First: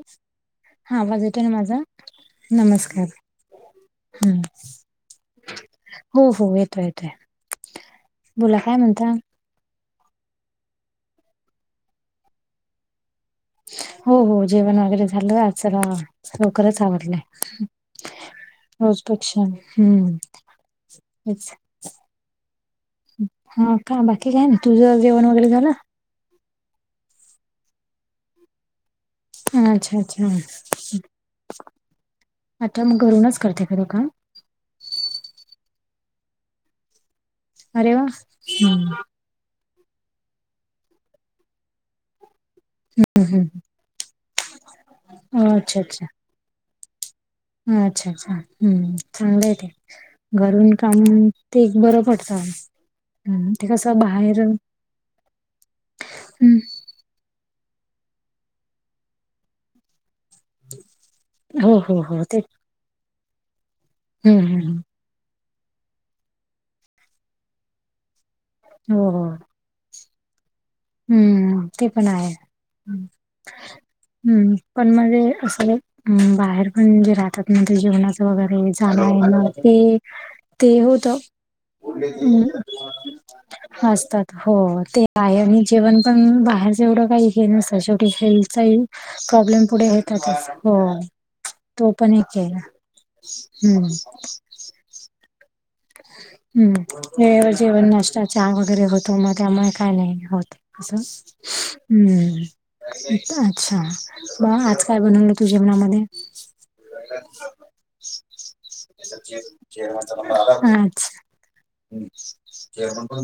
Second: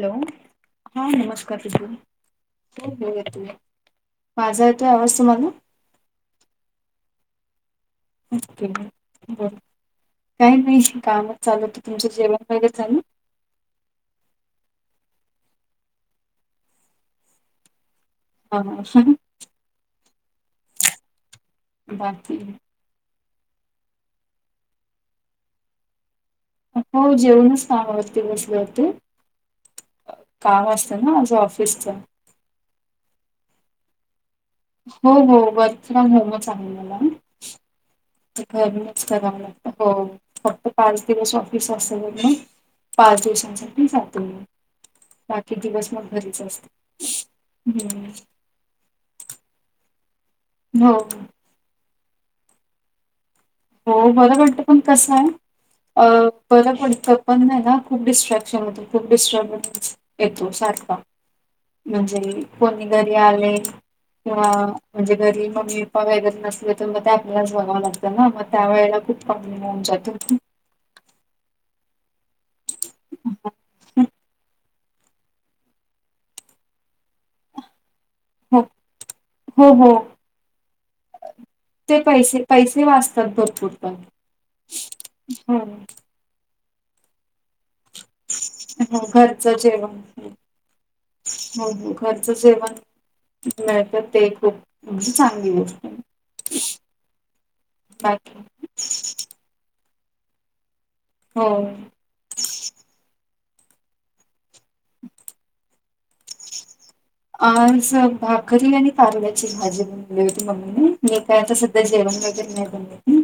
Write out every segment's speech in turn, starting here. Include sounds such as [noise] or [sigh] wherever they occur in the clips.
Hello! हा आवाज येतोय ना नमस्कार माझा [unintelligible] कोण नमस्कार बोलत तुम्ही? हम्म माझा येतोय आवाज तुम्हाला? हो हो येतोय येतोय. बोला के काय म्हणता बर काही नाही कामच चालूत तुमचं जेवण वगैरे झालं. हो हो जेवण वगैरे झालं आ लवकरच आवडलंय. हा रोजपेक्षा हम्म हेच. बाकी हा का बाकी काय ना तुझं जेवण वगैरे झालं. हो जेवणच कामावरती बसले होते. अच्छा अच्छा काम असतं ना माझं ऑफिसच आता मग घरूनच करते का ग काम. हो हो वर्क फ्रॉम होमच चालू झालाय ना. अरे वा. त घर हम्म नच करा लागत हो फक्त पाच दिवस ऑफिस असल ना. पाच हम्म दिवसांसाठी जाते मी बाकी हम्म अच्छा दिवस अच्छा मग घरीच असते. हम्म. अच्छा अच्छा हम्म चांगलं आहे ते घरून हो काम. ते एक बरं पडतात. हो मला वाटत पण कसं आहे अ हम्म बर वाटत. पण नाही ना खूप डिस्ट्रॅक्शन होतं खूप डिस्टॅमेंट. येतो सारखा हो हो हो ते म्हणजे कोणी घरी आले हम्म किंवा. हम्म हम्म. म्हणजे घरी मम्मी पप्पा वगरे नसले तर मग ते आपल्यालाच बघां लागतं ना मग त्या वेळेला हो हो खूप कमी. होऊन जत. हम्म ते पण आहे हम्म. पण म्हणजे अस बाहेर पण जे राहतात ना ते जेवणाच. हो वगैरे जा ना हो हो ते ते होत. ते पैसे पैसे हम्म वाचतात भरपूर पण असतात हो ते आहे हो आणि जेव्हा. पण बाहेरच एवढं काही हे न शेवटी. हे [unintelligible] हो घरचं प्रॉब्लेम जेवण पुढेेतात हो तो हो पण घरचं एक आहे जेवण हम्म मॅटर ते खूप चांगली गोष्ट. आहे. हम्म हे जेवणनाष्टता बाकी चहा वगैरे होतो मग त्यामुळे. काय नाही होते असं. हो हम्म अच्छा ब आज काय बनवलं तू जेवणामध्ये. अच्छा [inaudible] आज भाकरी आणि तारुड्याची भाजी. अच्छा कायता सध्या जेवण वगैरे नाही बनवते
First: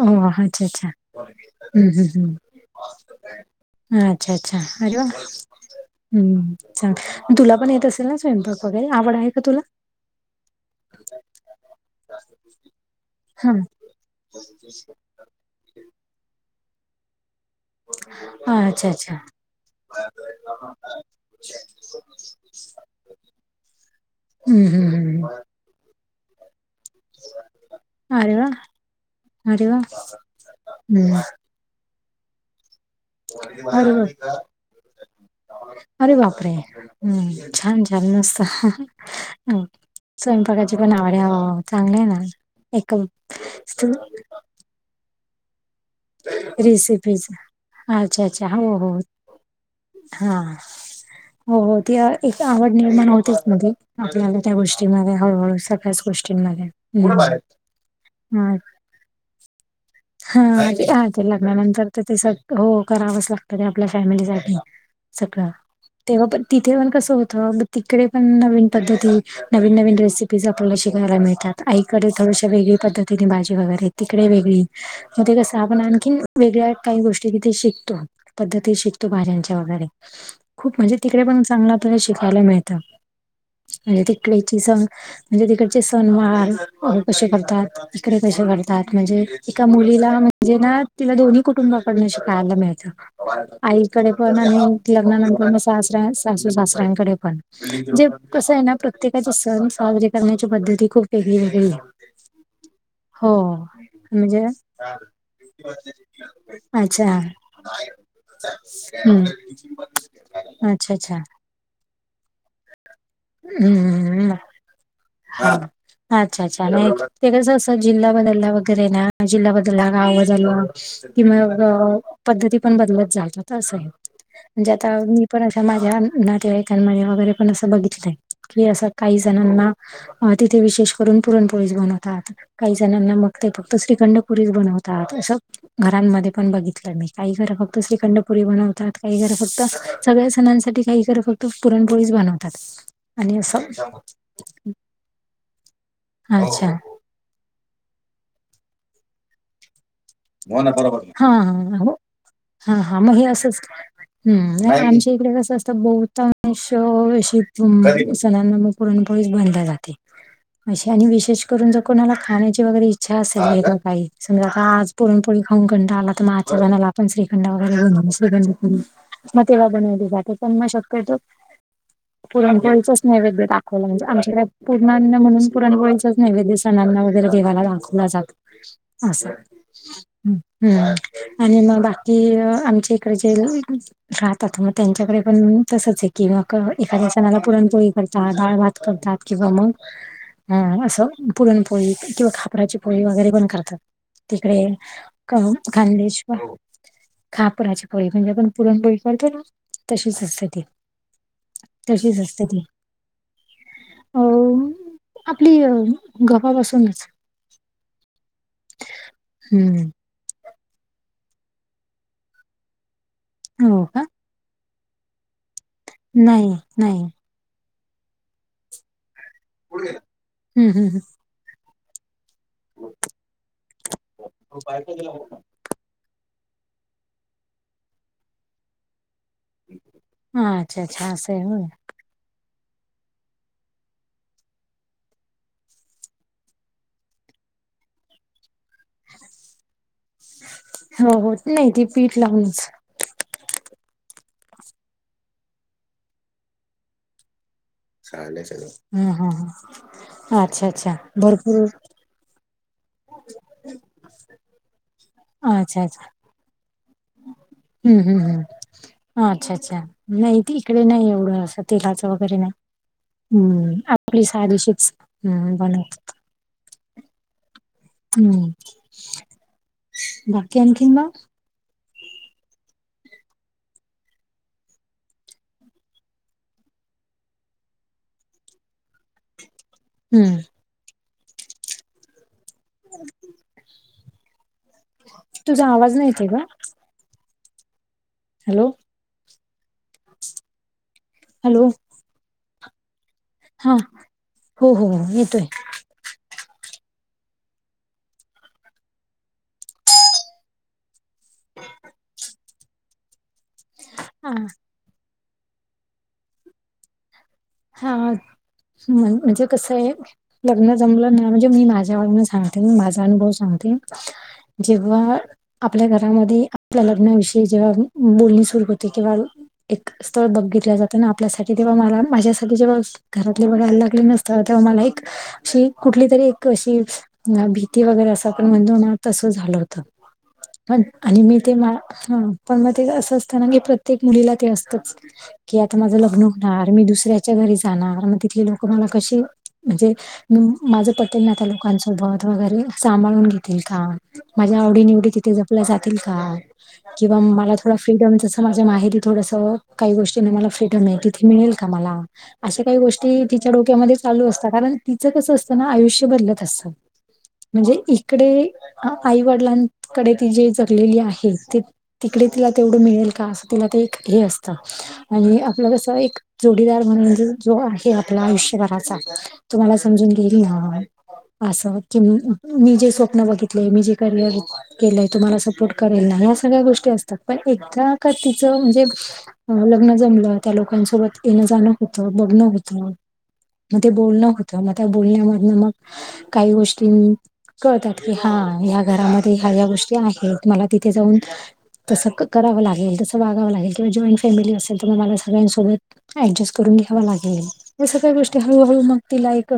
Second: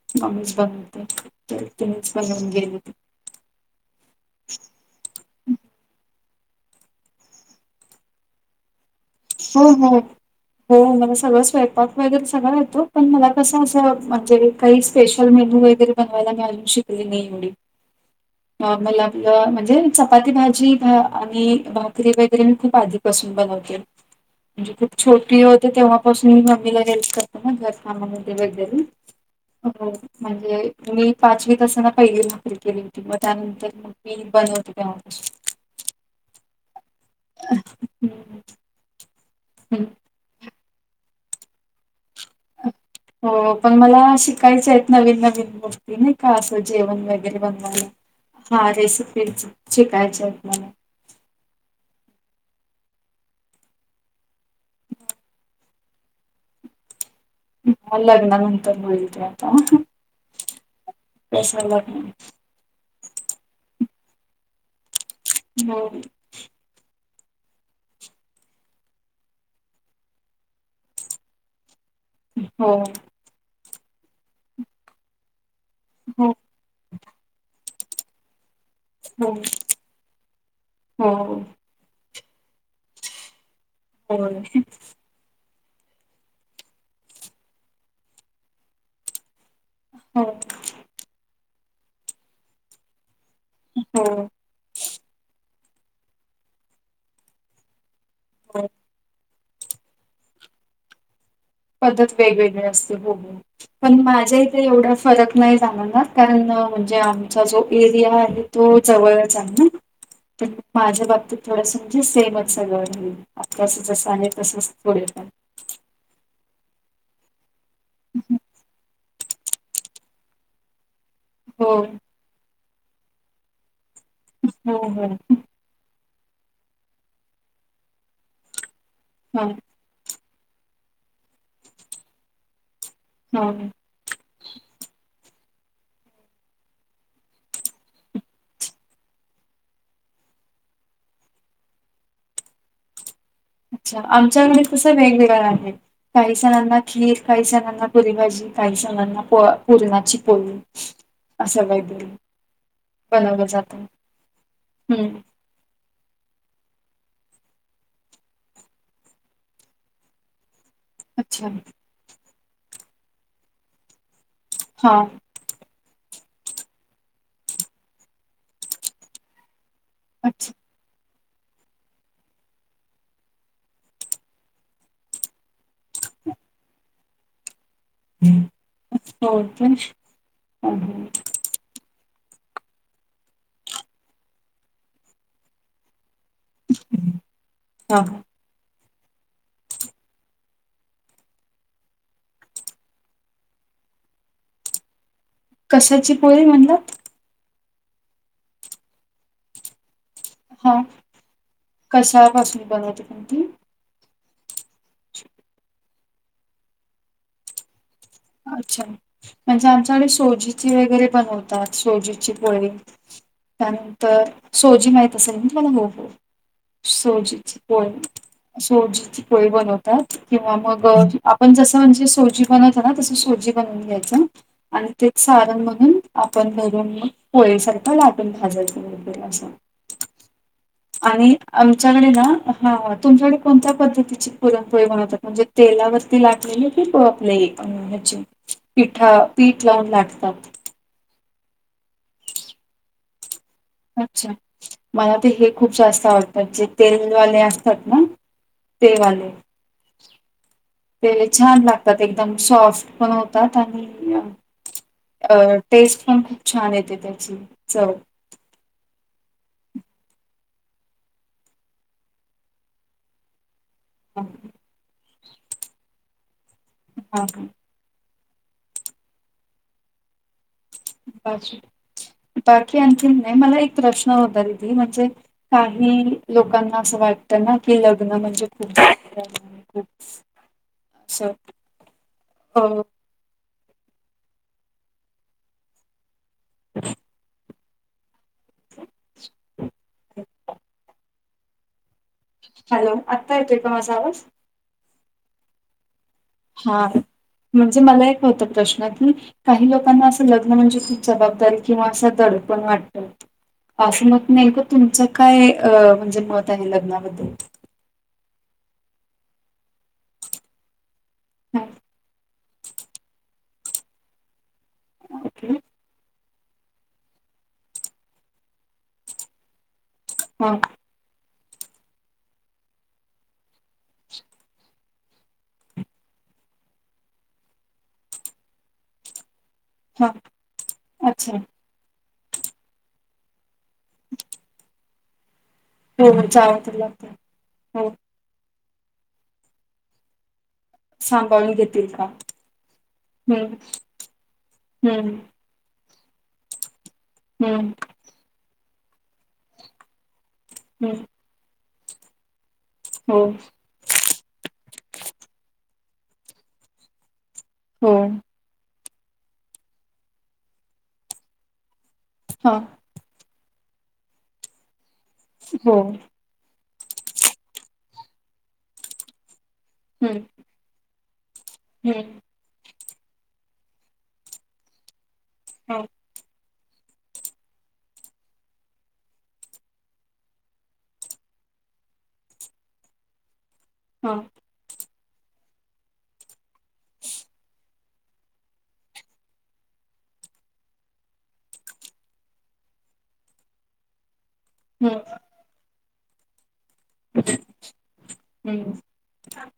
ओह! कमीच अच्छा, अच्छा. बनवते. त्यांनीच बनवून गेल्यात. हा अच्छा अच्छा अरे वा. हम्म चांग तुला पण येत असेल ना स्वयंपाक वगैरे आवड आहे. का तुला? हो हो हो, मला सगळं स्वयंपाक. त्याच्यात सगळ येतो पण मला कस हां. अस म्हणजे काही स्पेश. मला मेनू वगैर बनवायला म आजून शिकली नाही एवढी. हो [inaudible] मला आपलं म्हणजे चपाती भाजी भा आणि भाकरी वगैरे मी खूप आधी. पासून बनवते हं, म्हणजे हं, खूप हं, हं. छोटी होते तेव्हापासून मम्मीला. अरे वाह! अरे वाह! हं. [unintelligible] तस ना पहिली भाकरी केली होती मग त्यानंतर अरे मग मी वाह! बनवते तेव्हा पासून. अरे बापरे हम्म छान छान हं, मस्त. ह हं. स्वयंपाकाची पण आवडे चांगली आहे ना. एक हो पण मला शिकायच आहेत नवीन नवीन गोष्टी. ते नाही का असं जेवण रेसिपीज. वगैरे बनवायला, अच्छा, अच्छा. हा हो, हो. रेसिपीच हां. शिकायच्यात मला. [unintelligible] हो हो, ती एक आवड निर्माण होतेच मध्ये, आपल्याला त्या गोष्टीमध्ये हळूहळू सगळ्याच गोष्टींमध्ये. हम्म. मला लग्नानंतर मिळते आता. हा, हा ते तसं लग्नानंतर लग्न तर ते सग हो करावंच लागतं ते आपल्या फॅमिलीसाठी. सगळं, हो, तेव्हा पण तिथे पण कसं होतं तिकडे पण नवीन पद्धती नवीन नवीन रेसिपीज आपल्याला शिकायला मिळतात. आईकडे थोडशा हो, वेगळी पद्धतीने भाजी वगैरे तिकडे वेगळी. मग ते कसं आपण आणखीन हो, वेगळ्या काही गोष्टी तिथे शिकतो. पद्धती शिकतो हो, भाज्यांच्या वगैरे, खूप म्हणजे हो, तिकडे पण चांगला पणे शिकायला मिळतं, म्हणजे होय. तिथल्यांची स म्हणजे तिकडचे सनवार कसे करतात, इकडे कसे करतात म्हणजे एका मुलीला हो, म्हणजे ना तिला दोन्ही कुटुंबाकडनं शिकायला मिळतं. आईकडे हो, पण आणि लग्नानंतर म सासऱ्या सासू सासऱ्यांकडे पण, जे कसं आहे हो. ना प्रत्येकाचे सण साजरे करण्याच्या पद्धती खूप वेगळी वेगळी आहे, पद्धत वेगवेगळी असते हो. पण माझ्या म्हणजे, इथे एवढा फरक नाही जाणवणार कारण म्हणजे अच्छा. आमचा जो एरिया आहे तो हम्म. जवळच आहे ना. पण अच्छा माझ्या अच्छा बाबतीत थोडंस म्हणजे सेमच सगळं झालंय, आताचं जसं आहे हम्म तसंच पुढे पण. हा अच्छा अच्छा, नाही ते कसं असं जिल्हा बदलला वगैरे ना, जिल्हा बदलला गाव बदललं कि मग हो अ पद्धती पण बदलत जातात असंय, म्हणजे हो आता हो मी पण ता माझ्या नातेवाईकांमध्ये वगैरे पण असं बघितलंय, कि असं काही हा जणांना अ तिथे विशेष करून पुरणपोळीच बनवतात, काही जणांना मग हा ते फक्त श्री खंड पुरीच बनवतात, असं घरांमध्ये पण बघितलं मी, काही घरं फक्त श्रीखंडपुरी बनवतात काही घरं फक्त सगळ्या सणांसाठी काही घरं फक्त पुरणपोळीच बनवतात, आणि असं अच्छा, आमच्याघरी कसं वेगवेगळं आहे, काही अच्छा जणांना खीर काही जणांना पुरी भाजी काही जणांना प पुरणाची पोळी. हा असं हा, हो वगैरे हा हा मग हे बनवलं असंच, जातं हम्म नाय आमच्या हम्म इकडे कसं असतं बहुता श अस पुन, सणांना मग पुरणपोळीच बनलं जाते. अशी आणि विशेष अच्छा करून जर कोणाला खाण्याची वगैरे इच्छा असेल काही समज आता आज हा पुरणपोळी खाऊन कंटाळ आला तर म आचाऱ्याला आपण श्रीखंड वगैरे [unintelligible] म तेव्हा बनवली जाते, अच्छा पण म शक्यतो [inaudible] पुरणपोळीचाच नैवेद्य दाखवला, म्हणजे आमच्याकडे पूर्णान्न म्हणून पुरणोळीचाच नैवेद्य सणांना वगैरे देवाला दाखवला जात असं, हो काय हम्म. हा आणि मग बाकी अ आमच्या इकडेचे राहतात मग त्यांच्याकडे पण तसंच आहे, की म इकडच्या सणाला पुरणपोळी हा. इकडचा डाळ भात करतात किंवा मग हा असं पुरणपोळी किंवा खापराची पोळी वगैरे पण करतात. तिकडे क कशाची खानदेशव् पोळी म्हणलात? खापराची पोळी म्हणजे आपण पुरणपोळी करतो ना तशीच असते ते. हा तशीच असते ती. कशापासून बनवते कोणती? अ आपली गव्हापासूनच. अच्छा, म्हणजे हम्म आमच्याकडे सोजी वगैरे बनवतात. सोजीची पोळी. हो का त्यानंतर सोजी माहीत असेल ना तुम्हाला. हो हो. नाही नाही सोजीची होय. सोजीची. पोळी बनवतात. किंवा हम्म मग आपण जस म्हणजे सोजी ब तस सोजी बनवून घ्यायच. आणि ते सारण म्हणून आपण भरून पोळीसारखं लाटून भाजायच. [unintelligible] असं. ह. अच्छा अच्छा. आणि असं आहे हो आमची आमच्या कडे ना, ह तुमच्याकडे कोणत्या पद्धतीची पुरणपोळी बनवतात. म्हणजे तेलावर ती लाटलेले की ब आपली ह्याची. पिठा पीठ लावून लाटतात. हो हो. नाही. ते पीठ लावूनच. अच्छा, मला ते हे खूप जास्त आवडतात. जे तेलवाले असतात ना, ह तेवाले. ह अच्छा अच्छा. ते छान भरपूर लागतात. एकदम सॉफ्ट पण होतात. आणि अ अच्छा अच्छा टेस्ट पण खूप छान येते त्याची. च हम्म हम्म हम्म. अच्छा अच्छा, नाही ते इकडे नाही एवढं. असं तेलाचं वगैरे नाही. हम्म आपली हां साधशीच. हम्म बनव हा ह. हम्म. बा की आणखीन म? बाकी बाकी आणखीन नाही. मला एक प्रश्न होता दिदी. म्हणजे काही लोकांना असं वाटतं ना की, लग्न म्हणजे खूप जबाबदाऱ्या [unintelligible] हम्म. अस हो. तुझा आवाज नाही येते ग. ह [inaudible] हॅलो. [inaudible] हॅलो. हॅलो. आत्ता येतोय का हा माझ आवाज? हो हो हो. येतोय. हा, म्हणजे मला एक होतं प्रश्न की, काही लोकांना असं लग्न म्हणजे खूप जबाबदारी. किंवा अस दडपण वाटत. असं मत, हा नेमक तुमचं काय अ म्हणजे मत आहे. लग्नाबद्दल? ह ह. म म्हणजे कसंये. लग्न जमलं ना म्हणजे मी हा, माझ्यावरन सांग ते. माझा अनुभव सांगते. जेव्हा ओके आपल्या घरामध्ये आपल्या लग्नाविषयी जेव्हा बोलणी सुरू होते. किंवा एक स्थळ हा बघितल्या जात. आपल्यासाठी. तेव्हा, मला माझ्यासाठी जेव्हा घरातले बघायला लागले ना स्थळ तेव्हा मला एक अशी कुठली तरी एक अशी, भीती वगैरे असं आपण म्हणतो ना तसं झालं होत. हा पण आणि अच्छा मी ते मा -ह. पण मग ते असं असतं ना की, प्रत्येक मुलीला ते असतंच. की आता माझं हो लग्न हो जावं होणार. तर मी लागतं दुसऱ्या हो तिथले लोक मला कशी म्हणजे मी माझं पटेल ना आता सांभाळून घेतील का लोकांसोबत वगैरे सांभाळून हम्म घेतील का माझ्या आवडी निवडी हम्म तिथे जपल्या जातील का किंवा मला थोड हम्म फ्रीडम जस माझ्या माहेरी थोडस काही गोष्टीने मला फ्रीडम आहे हम्म तिथे मिळेल का मला. अशा काही हो गोष्टी तिच्या डोक्यामध्ये चालू असतात कारण तिचं कसं असतं ना आयुष्य बदलत असतं. म्हणजे हो इकडे आईवडिलांकडे ती जी जगलेली आहे ती तिकडे तिला हा तेवढं मिळेल का अस तिला ते एक हे असतं आणि आपलं हो कस एक जोडीदार म्हणजे जो आहे आपला आयुष्यभराचा तो मला समजून हम्म घेईल ना असं, की हम्म मी जे स्वप्न बघितले मी जे करियर केलंय, तुम्हाला सपोर्ट हा करेल ना या सगळ्या गोष्टी अस पण एकदा का तिचं म्हणजे लग्न जमलं त्या लोकांसोबत येणं जाणं होत, बघणं होत मग ते हा बोलणं होतं मग त्या बोलण्यामधनं मग काही गोष्टीन कळतात. की हा ह्या घरामध्ये ह्या ह्या गोष्टी आहेत. मला तिथे जाऊन तसं करावं लागेल तसं वागाव लागेल किंवा जॉईन फॅमिली असेल हम्म मला सगळ्यांसोबत ऍडजस्ट करून घ्यावा लागेल या सगळ्या गोष्टी हम्म हळूहळू मग तिला एक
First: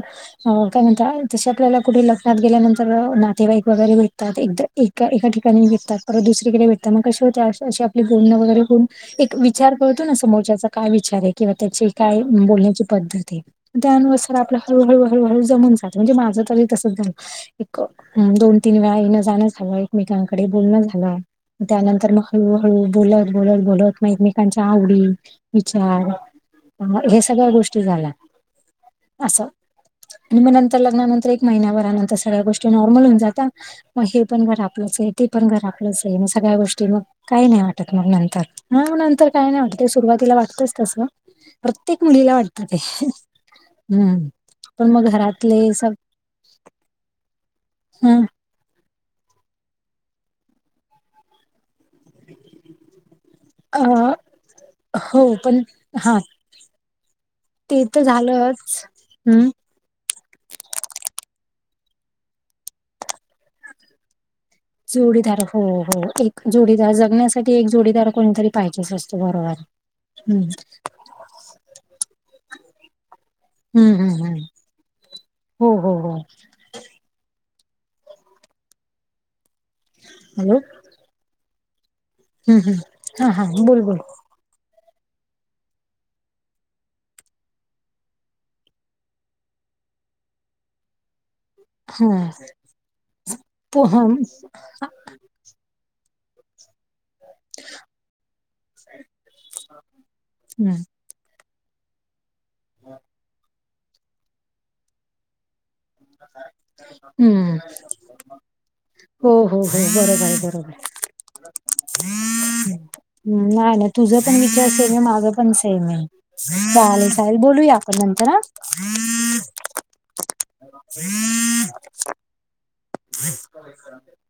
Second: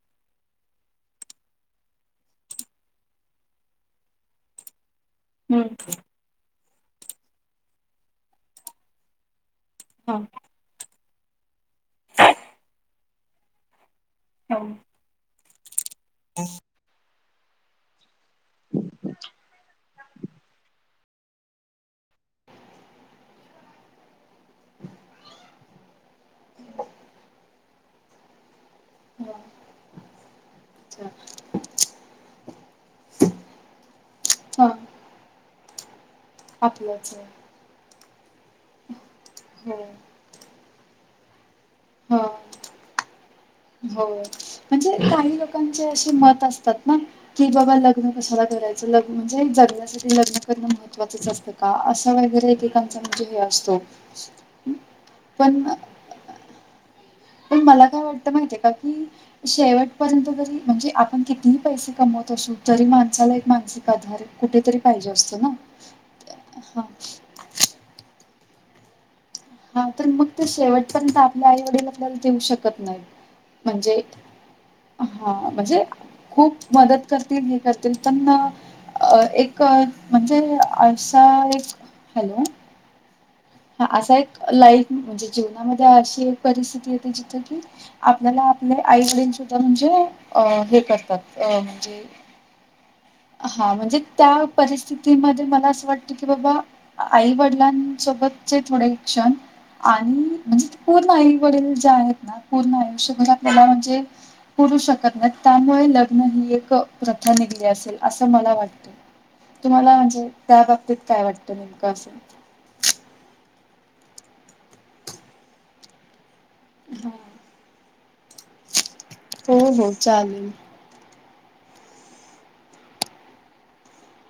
काय म्हणता, जस आपल्याला कुठे लग्नात गेल्यानंतर नातेवाईक वगैरे भेटतात एकदा एका ठिकाणी हम्म भेटतात. परत दुसरीकडे भेटतात. मग कस होतात मग आपलं बोलणं वगैरे होऊन एक विचार करतो ना हा समोरच्याचा काय विचार आहे किंवा त्याची काय बोलण्याची पद्धत हे. त्यानुसार आपलं हा हळूहळू हळूहळू जमून जातं म्हणजे माझं तरी तसंच झालय. एक दोन, तीन वेळा येणं जाणं झालं एकमेकांकडे बोलणं झालं. त्यानंतर मग हळूहळू बोलत बोलत बोलत मग एकमेकांच्या आवडी विचार हे सगळ्या गोष्टी झाल्या हा असं आणि मग नंतर अच्छा लग्नानंतर एक महिन्याभरानंतर सगळ्या गोष्टी नॉर्मल होऊन जात्या मग हे पण घर हा आपलंच हे ते पण घर आपलंच हे मग सगळ्या गोष्टी मग आपलंच आहे काही नाही वाटत मग नंतर. हा नंतर काय नाही वाटत हो ते सुरुवातीला वाटतच तसं प्रत्येक हा मुलीला वाटतं ते. हो. हम्म म्हणजे पण मग काही घरातले लोकांचे सग असे मत असतात ना की बाबा लग्न कशाला कराय लग्न जे म्हणजे जगण्यासाठी लग्न करणं महत्वाचंच असतं का असं वगैरे एक एकाच म्हणजे हे असत. अ [unintelligible] हो पण हा पण ते मला काय तर वाटतं माहितीय का झालंच की हम्म शेवट परंतु जरी म्हणजे आपण कितीही पैसे कमवत असू तरी माणसाला एक मानसिक आधार हे. जोडीदार हो हो एक हा जोडीदार जगण्यासाठी एक जोडीदार कोणीतरी पाहिजेच असतो बरोबर. नंतर मग हम्म ते शेवटपर्यंत आपल्या आई वडील आपल्याला देऊ शकत नाहीत. हम्म म्हणजे हम्म हम्म हा हो म्हणजे हो हो खूप मदत करतील हे करतील पण एक क म्हणजे हॅलो असा एक हॅलो ह ह हां हां. हा असा एक लाईफ म्हणजे जीवनामध्ये अशी एक परिस्थिती येते जिथं की आपल्याला आपले आई वडील सुद्धा म्हणजे अ हे करतात. अ म्हणजे हा हा पो म्हणजे त्या हम्म परिस्थितीत की म्हणजे मला असं वाटतं की बाबा आई-वडिलांच चे थोडे क्षण आणि म्हणजे पूर्ण आई-वडील जे आहेत ना पूर्ण आयष्यभर आपल्याला म्हणजे पुरू शकत नाही त्यामुळे लग्न ही एक प्रथा हम्म. निघली असेल असं मला वाटतं. हो हो हो तुम्हाला बरोबर म्हणजे आहे त्या बरोबर बाबतीत काय वाटतं नेमकं असं? हम्म नाय नाय, तुझं पण विचार सेम ए माझं पण सेम हाय चालेल चालेल, बोलूया आपण नंतर हं. हो हो चालेल. [inaudible]